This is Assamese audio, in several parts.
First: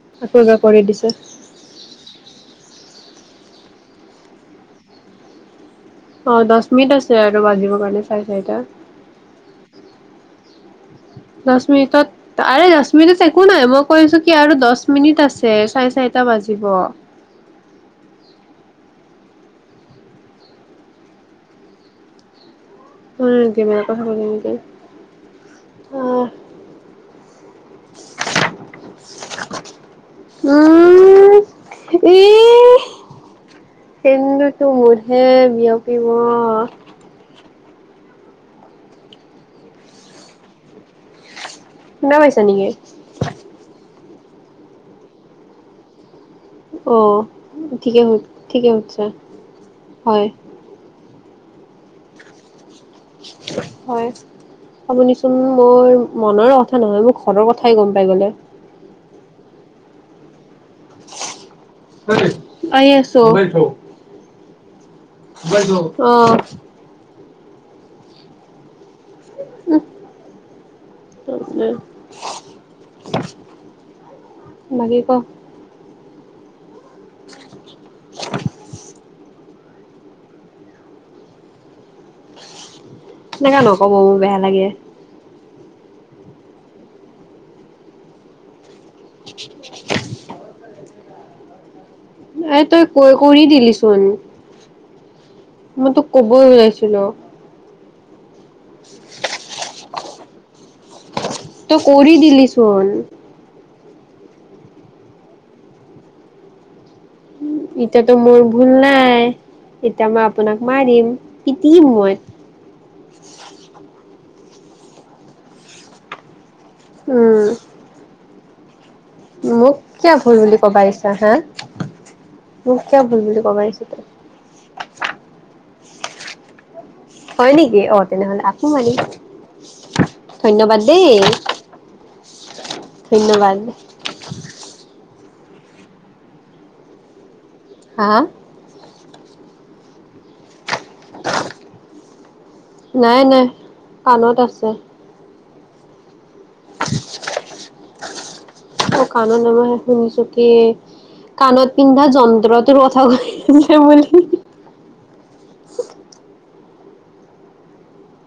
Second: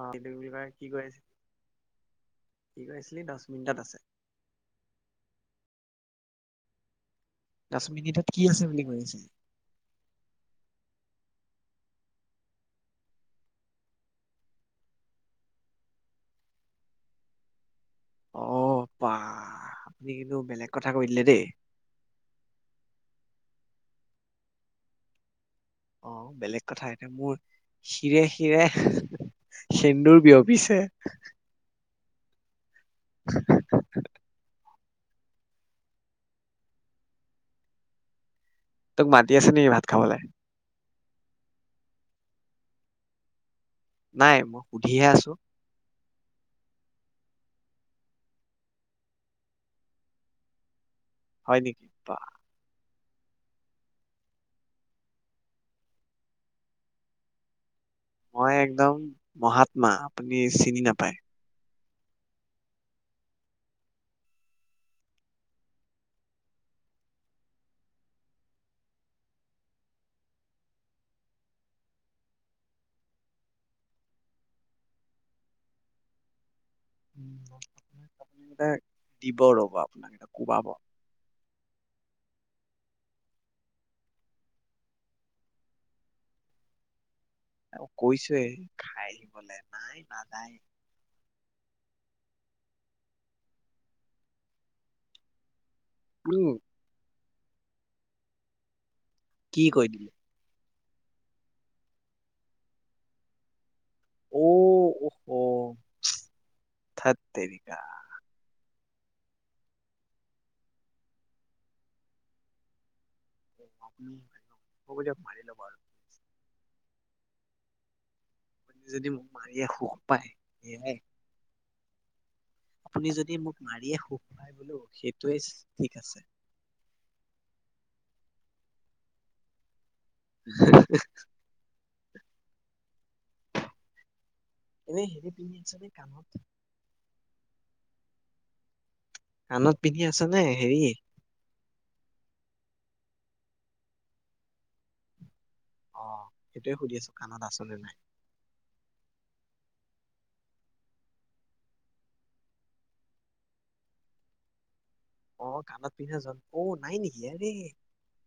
অ এইটো আকৌ বুলি এবাৰ কয় কৰি কি কৈ দিছে আছিলি কি কৰিছিলি দহ মিনিটত আছে অ দচ মিনিট হৈছে [unintelligible] দহ বাজিবৰ কাৰণে মিনিটত চাই কি চাৰিটা আছে বুলি কৈ আছে [unintelligible] দহ মিনিটত আৰে দহ মিনিটত একো নাই মই কৈছো কি আৰু দহ মিনিট আছে চাৰে চাৰিটা বাজিব অ বা আপুনি কিন্তু বেলেগ কথা কৈ দিলে দেই ওম কেমেৰা কথা নকলো অ বেলেগ কথা, এতিয়া মোৰ শিৰে শিৰে সেন্দুৰ বিয়পিছে উম ই সেইটো মোৰহে বিয়পিব তোক মাতি আছে নেকি ভাত খাবলে? ন হৈছে নেকি? নাই মই সুধিহে আছো? অ ঠিকে, ঠিকে সোধিছে হয় হয় নেকি বাহ হয় আপুনিচোন মোৰ মনৰ কথা নহয় মোৰ ঘৰৰ কথা [unintelligible] খাই গম পাই গ'লে মই একদম মহাত্মা আপুনি চিনি নাপায়। খাই [unintelligible] আছো অহ উম বাকী ক [unintelligible] এ দিব ৰ'ব আপোনাক এতিয়া কোবাব তেনেক নক'ব ও বেয়া লাগে। আৰু কৈছোৱে খাই আহিবলৈ নাই ন নাই এ তই কৈ কৰি দিলিচোন মই তো কবই উম উলাইছিলো কি কৈ দিলে? তই কৰি দিলিচোন। ঔ থ [unintelligible] এতিয়াটো মোৰ ভুল নাই, এতিয়া মই আপোনাক মাৰিম পিটম মই হ'ব দিয়ক মাৰি ল'ব আৰু। উম আপুনি যদি মাৰিয়ে মোক সুখ কিয় পায় ভুল বুলি ক'বা সেয়াই আহিছ হে আপুনি যদি মোক দিছ তই মাৰিয়ে সুখ পায় বোলো সেইটোৱে ঠিক আছে। হয় নেকি অ তেনেহলে আছো মানে ধন্যবাদ দেই। ধন্যবাদ। এনে হেৰি পিন্ধিছনে কাণত হা কানত পিন্ধি আছ নে হেৰি নাই নাই কাণত আছে। অহ, সেইটোয়ে সুধি আছো কাণত আছে নাই। অ কাণত অ মই শুনিছো কি কাণত পিন্ধা যন্ত্ৰটোৰ কথা কৈ আছে বুলি অ কাণত পিন্ধা অ নাই নেকি আৰে,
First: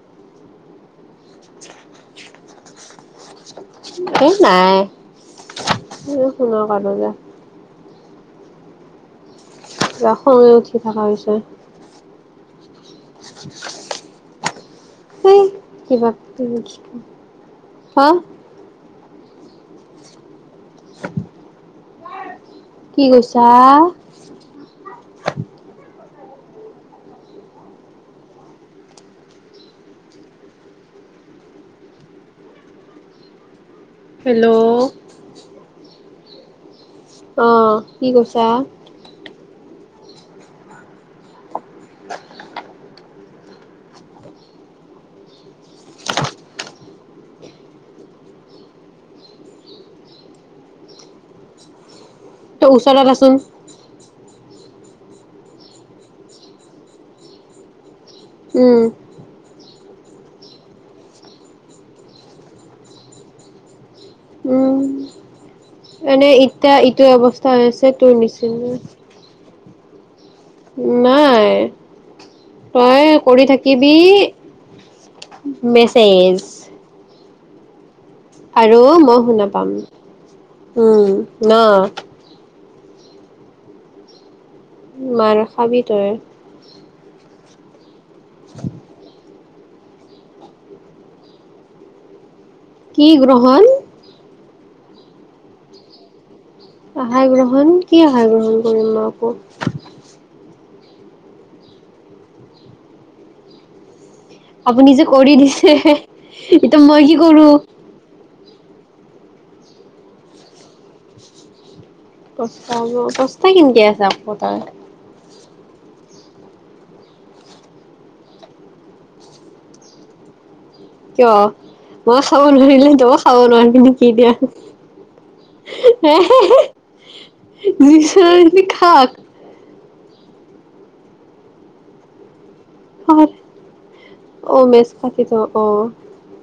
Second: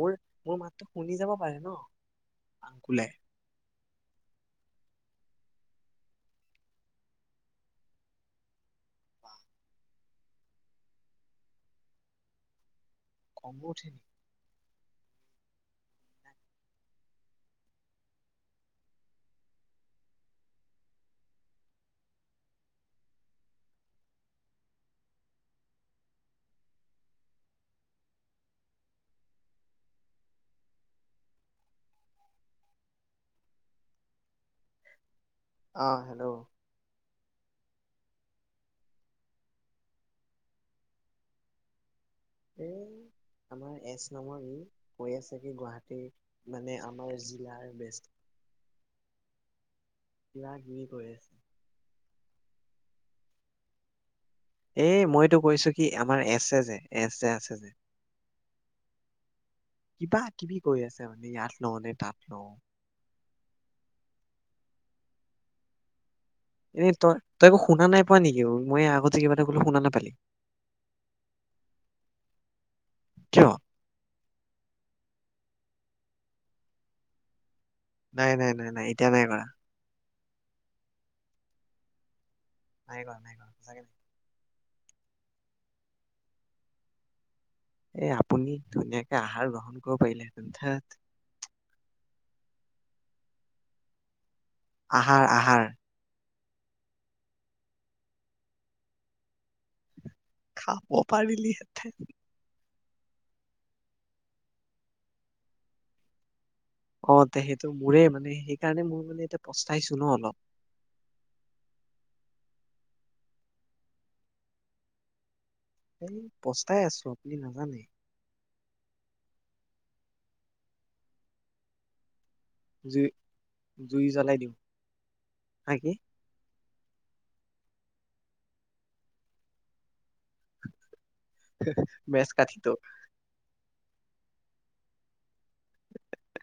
মোৰ মোৰ মাতটো শুনি যাব পাৰে ন আংকুলে এই নাই শুন কানো যো [unintelligible] এতিয়া উঠি বনাইছো। কম্বল উঠে নি স কি ব হা [unintelligible] [unintelligible] কি কৈছা? হেল্ল' অঁ হেল্ল' আহ কি কৈছা? এ আমাৰ এছ নামৰ ই কৈ আছে কি গুৱাহাটীৰ মানে আমাৰ জিলাৰ বেষ্ট কিবাগি কৈ আছে। তই ওচৰত আছোন। এ মইতো কৈছো, কি আমাৰ এছে যে, এছে আছে যে! উম! কিবা কিবি কৈ আছে, মানে ইয়াত লওঁ নে তাত লওঁ। এনেই এতিয়া এনেই এইটো তই অৱস্থা আছে তোৰ নিচিনা এতিয়া বোলো শুনা নাপালি। নাই, তইয়ে কৰি কিয় থাকিবি। মেছেজ। নাই নাই নাই আৰু নাই এতিয়া মই নাই কৰা শুনা পাম! উম ন! নাই কৰা, নাই কৰা, সচাঁকে নাই কৰা। মাৰ খাবি তয়! এই আপুনি ধুনীয়াকে আহাৰ ল'ক। [unintelligible] কি গ্ৰহণ? আহাৰ আহাৰ। আহাৰ গ্ৰহণ, কি আহাৰ গ্ৰহণ কৰিম মই আকৌ? খাব পাৰিলিহেঁতেন। আপুনি যে কৰি দিছে। এতিয়া মই কি অ কৰো সেইটো মোৰে মানে, সেইকাৰণে মোৰ মানে পস্তাইছো ন অলপ। দশটা কিনি দিয়া, যাম বজাৰলে। পস্তাই আছো আপুনি নাজানে? কিয় ম খাব নোৱাৰিলে জুই তইয়ো খাব নোৱাৰিবি জুই নেকি এতিয়া? জ্বলাই দিওঁ হা কি হাঁ! হাঁ! [unintelligible] মেচ কাঠিটো। অ মেচ কাঠিটো অ!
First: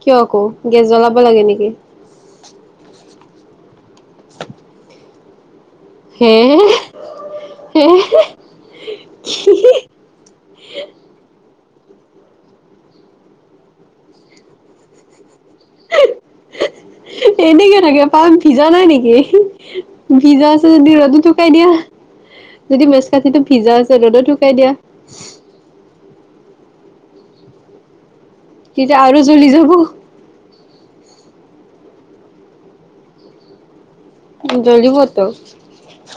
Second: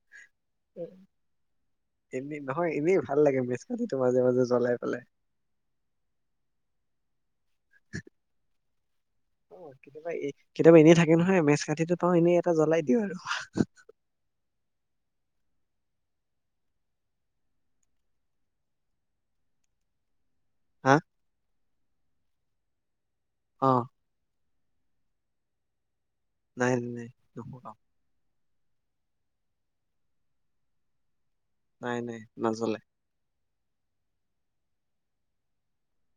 কিয় আকৌ, গেছ জ্বলাব লাগে নেকি? এনেই নহয় এনেই ভাল লাগে ৰাতিটো মাজে মাজে জ্বলাই পেলাই! হেঁ! হেঁ! হেঁ! কেতিয়াবা, কেতিয়াবা এনেই থাকে নহয় মেজ! কাঠিটো পাওঁ এনেই এটা জ্বলাই দিওঁ আৰু এনেকে থাকে ক, ভিজা নাই নেকি? ভিজা আছে যদি হা ৰ'দত শুকাই দিয়া। যদি ছাতিটো, অ ভিজা আছে ৰ'দত [unintelligible] নাই। নাই। [unintelligible] তেতিয়া আৰু জ্বলি যাব নাই নাই নজ্বলে। জ্বলিবতো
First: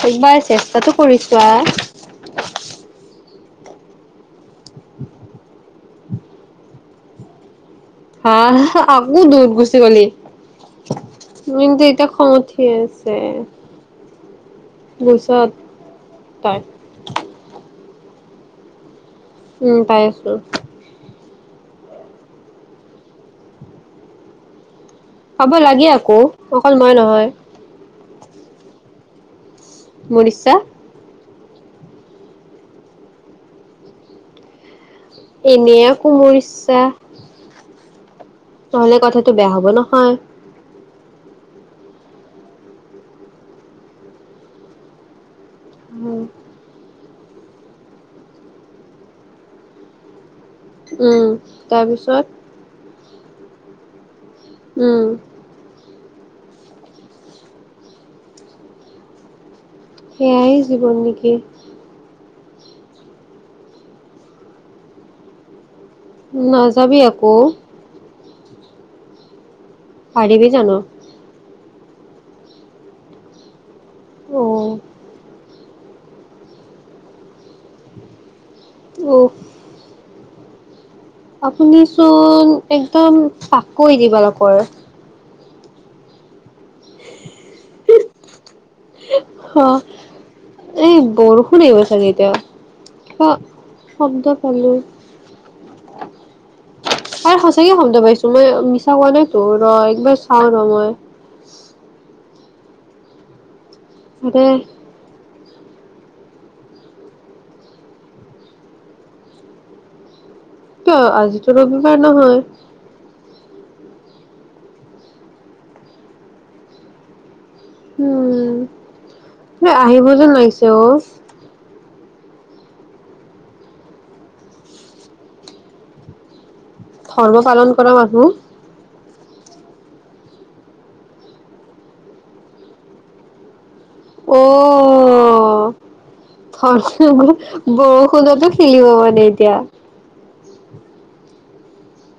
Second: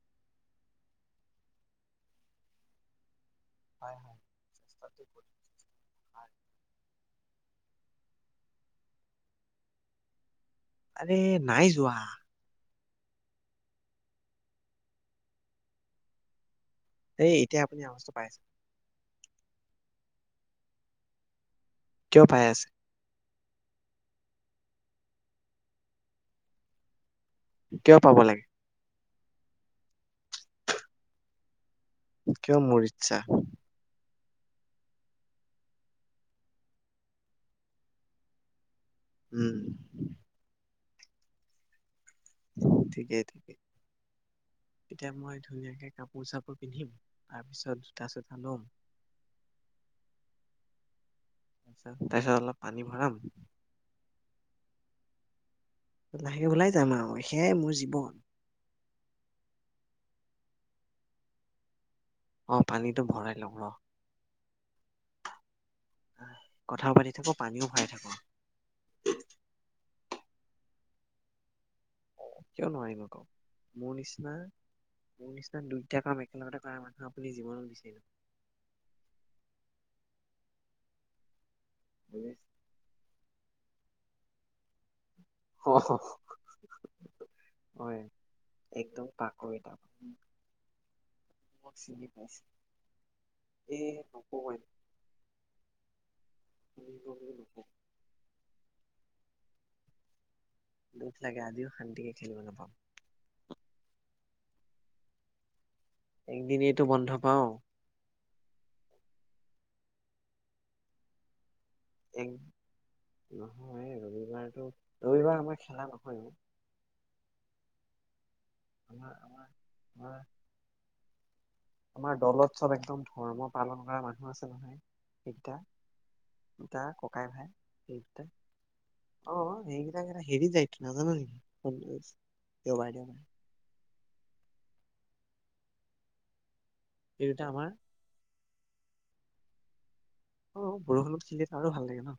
একবাৰ চেষ্টাটো কৰিছোৱা। হয় হয় [unintelligible] হা আকৌ দূৰত ঘুচি গলি। আৰে মোৰ নাই কিন্তু যোৱা এতিয়া খং উঠিয়ে আছে। য়ে [unintelligible] তাই। এ এতিয়া তুমি আৱাছ পাই আ উম পাই আছো। কিয় পাই আছা? পাব লাগে আকৌ অকল মই নহয়। কিয় পাব লাগে? মোৰ ইচ্ছা। কিয় মোৰ ইচ্ছা। এনে আক' মোৰ ইচ্ছা। ন'হলে কথাটো বেয়া উম হব নহয়। ঠিকেই ঠিকেই। এতিয়া মই ধুনীয়াকে কাপোৰ চাপোৰ পিন্ধিম। তাৰপিছত দুটা চটা লম। উম তাৰপিছত। অলপ পানী ভৰাম উম। লাহেকে ওলাই যাম আৰু সেয়াই মোৰ জীৱন। সেয়াই জীৱন নেকি! অ পানীটো ভৰাই লও ৰ। কথাও নাযাবি পাতি থাকো আকৌ পানীও ভৰাই থাকো। পাৰিবি জানো? কিয় নোৱাৰিম আকৌ। মোৰ নিচিনা অ মোৰ নিচিনা দুইটা কাম একেলগতে কৰা মানুহ আপুনি জীৱনত বিচাৰি নো অ। আপুনি চুন নাপাব একদম আকৌ ই কিবা এটা কৰ। অহ অহ। অই একদম তাকৈ হ এটাক এই বৰষুণ আহিব চিনি চাগে এতিয়া পাইছো, কিবা এই শব্দ নকও এই। পালো আৰু সঁচাকে গম নাপাইছোঁ মই মিছা কোৱা নাই। তু ৰ একবেচ। খাওঁ ন মই। দুখ লাগে আজিও শান্তিকে খেলিব নাপাওঁ। দে একদিনেটো বন্ধ পাওঁ। ত আজি। ৰবিবাৰ এক নহয়। ৰবিবাৰ আমাৰ খেলা নহয়। উম আমাৰ আমাৰ এ আহিব আমাৰ যেন লাগিছে অ আমাৰ দলত চব একদম ধৰ্ম পালন কৰা মানুহ আছে নহয় সেইকেইটা। তা ককাই ধৰ্ম ভাই পালন কৰা এই মানুহ দুটাই। অ সেই বিলাকটো হেৰি যাইটো নাজান নেকি দেওবাৰে। অ এই দুটা আমাৰ বৰষুণতে খেলিব মানে এতিয়া। অ বৰষুণতো খেলী আৰু ভাল লাগে ন।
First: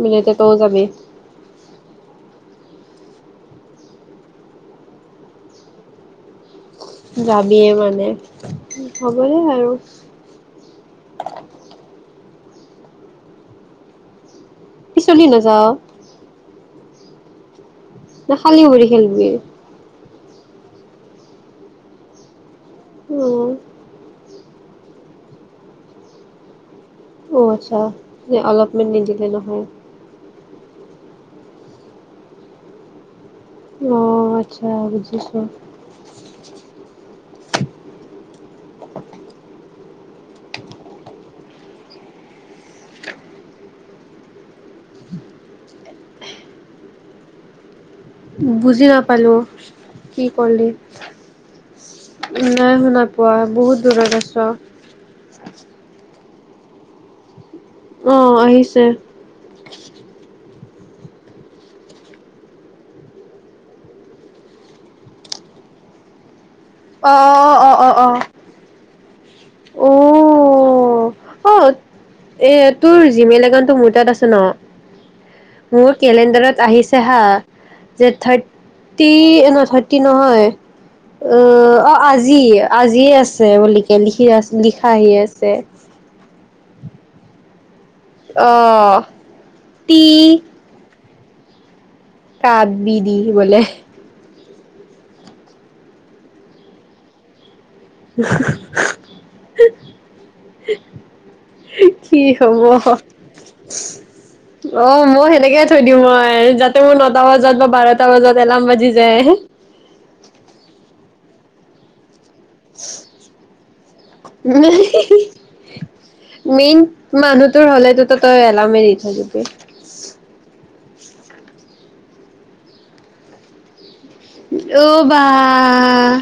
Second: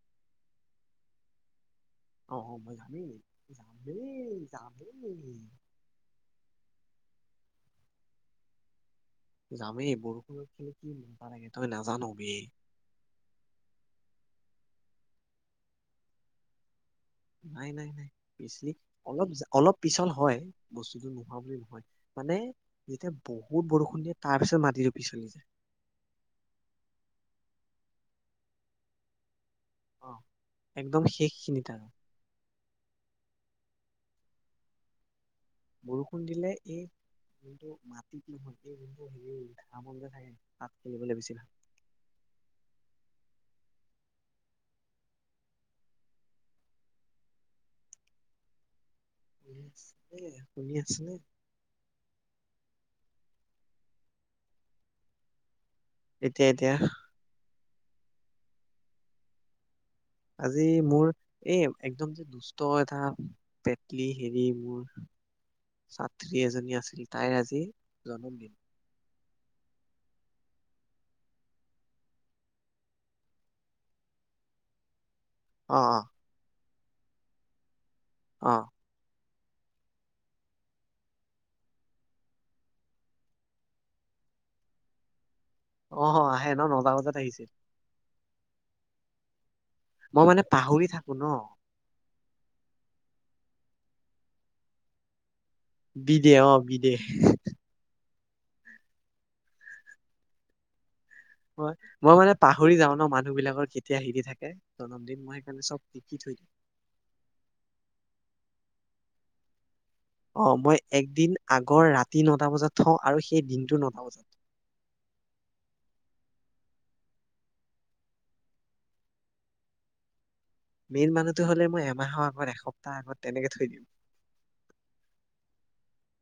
নিলেটো তও যাবি। অ মই যাম হেই যামেই। যাবিয়ে মানে হ'ব দে আৰু যামেই বৰষুণত খেলি কি মজা লাগে তই নাজান বে পিছলি নাযাওঁ। [inaudible] নাই নাই নাই খালী পিছলি ভৰি খেলবি অলপ অলপ পিছল। হয় বস্তুতো নোহোৱা বুলি নহয় মানে। এতিয়া অ বহুত বৰষুণ দিয়ে। তাৰপিছত মাটিতো পিচলি যায়। অ আচ্ছা অলপমেণ্ট নিদিলে নহয়। অ একদম শেষখিনিত আৰু। অ আচ্ছা বুজিছোঁ। বৰষুণ দিলে এই। যোনটো মাটি কিহয় খেলিবলৈ বেছি ভাগ। বুজি না পালো' কি এ ক'লে। শুনি আছেনে নাই শুনা পোৱা বহুত দূৰত আছ এতিয়া এতিয়া অহ আহিছে। আজি মোৰ এই একদম যে দুষ্ট এটা পেটলি হেৰি মোৰ ছাত। টী এজনী আছিল, অ তাইৰ আজি অ অ অ জন্মদিন। অ'। অ অ এ তোৰ জিমেইল একাউণ্টটো মোৰ তাত আছে ন? অ মোৰ কেলেণ্ডাৰত আহি চেহা যে অ থাৰটি থাৰটি নহয়, অ' আজি, আজিয়ে আছে বুলিকে লিখি আছে, লিখা আহি আছে। ছে অ অ আহে ন? নটা বজাত আহিছিল। অহ। তি মই মানে পাহৰি থাকো। শুন কাক বি দি বোলে। বিদে, অ' বিদে। মই [unintelligible] মই কি মানে হ'ব! পাহৰি যাও ন মানুহ বিলাকৰ কেতিয়া হেৰি থাকে অ' জন্মদিন মই সেনেকে সেইকাৰণে থৈ চব দিওঁ লিখি মই, থৈ দিওঁ যাতে মোৰ নটা বজাত বা বাৰটা বজাত এলাৰ্ম বাজি যে অ' মই একদিন আগৰ ৰা তি নটা বজাত থওঁ আৰু সেইদিনটো নটা বজাত মেইন মানুহটোৰ হ'লেতোতো তই এলাৰ্মে দি থৈ দিবি। মেইন মানুহটো হ'লে মই এমাহৰ আগত এসপ্তাহৰ আগত তেনেকে থৈ দিম। অ' বাহ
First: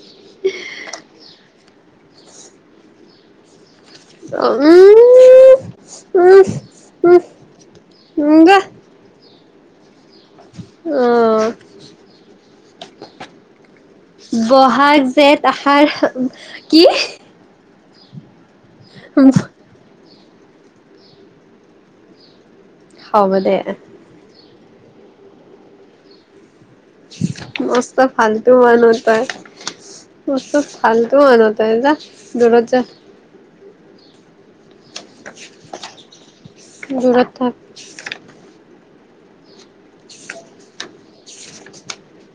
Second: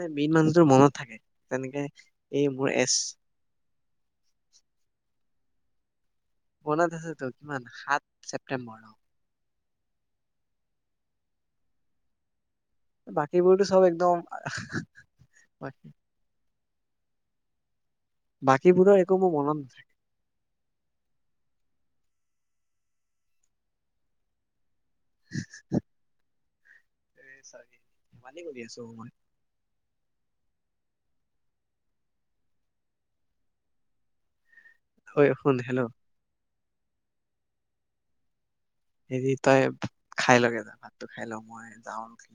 নাই মেইন মানুহটোৰ মনত থাকে, তেনেকে এই মোৰ এছ অ' উম। [inaudible] মনত উম আছেতো, কিমান? সাত উম যা চেপ্তেম্বৰ অ'। অ'। বাকীবোৰতো চব একদম ব'হাগ, জেঠ, আহাৰ কি! বাকীবোৰৰ একো মোৰ মনত নাথাকে। হ'ব দে। [unintelligible] চৰি মস্ত ধেমালি ফালটো কৰি আছো মানুহ মই তই। মস্ত ফালটো মানুহ তই যা, দূৰত যা। হয়, শুন হেল্ল'। দূৰত থাক হেৰি তই ভাত খাই লগে যা ভাতটো খাই ল মই যাওঁ নেকি?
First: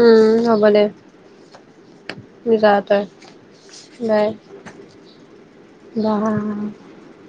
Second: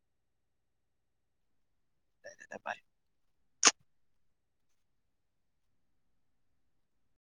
উম হ'ব দে খেলিবলৈ। যা তই বাই বাহ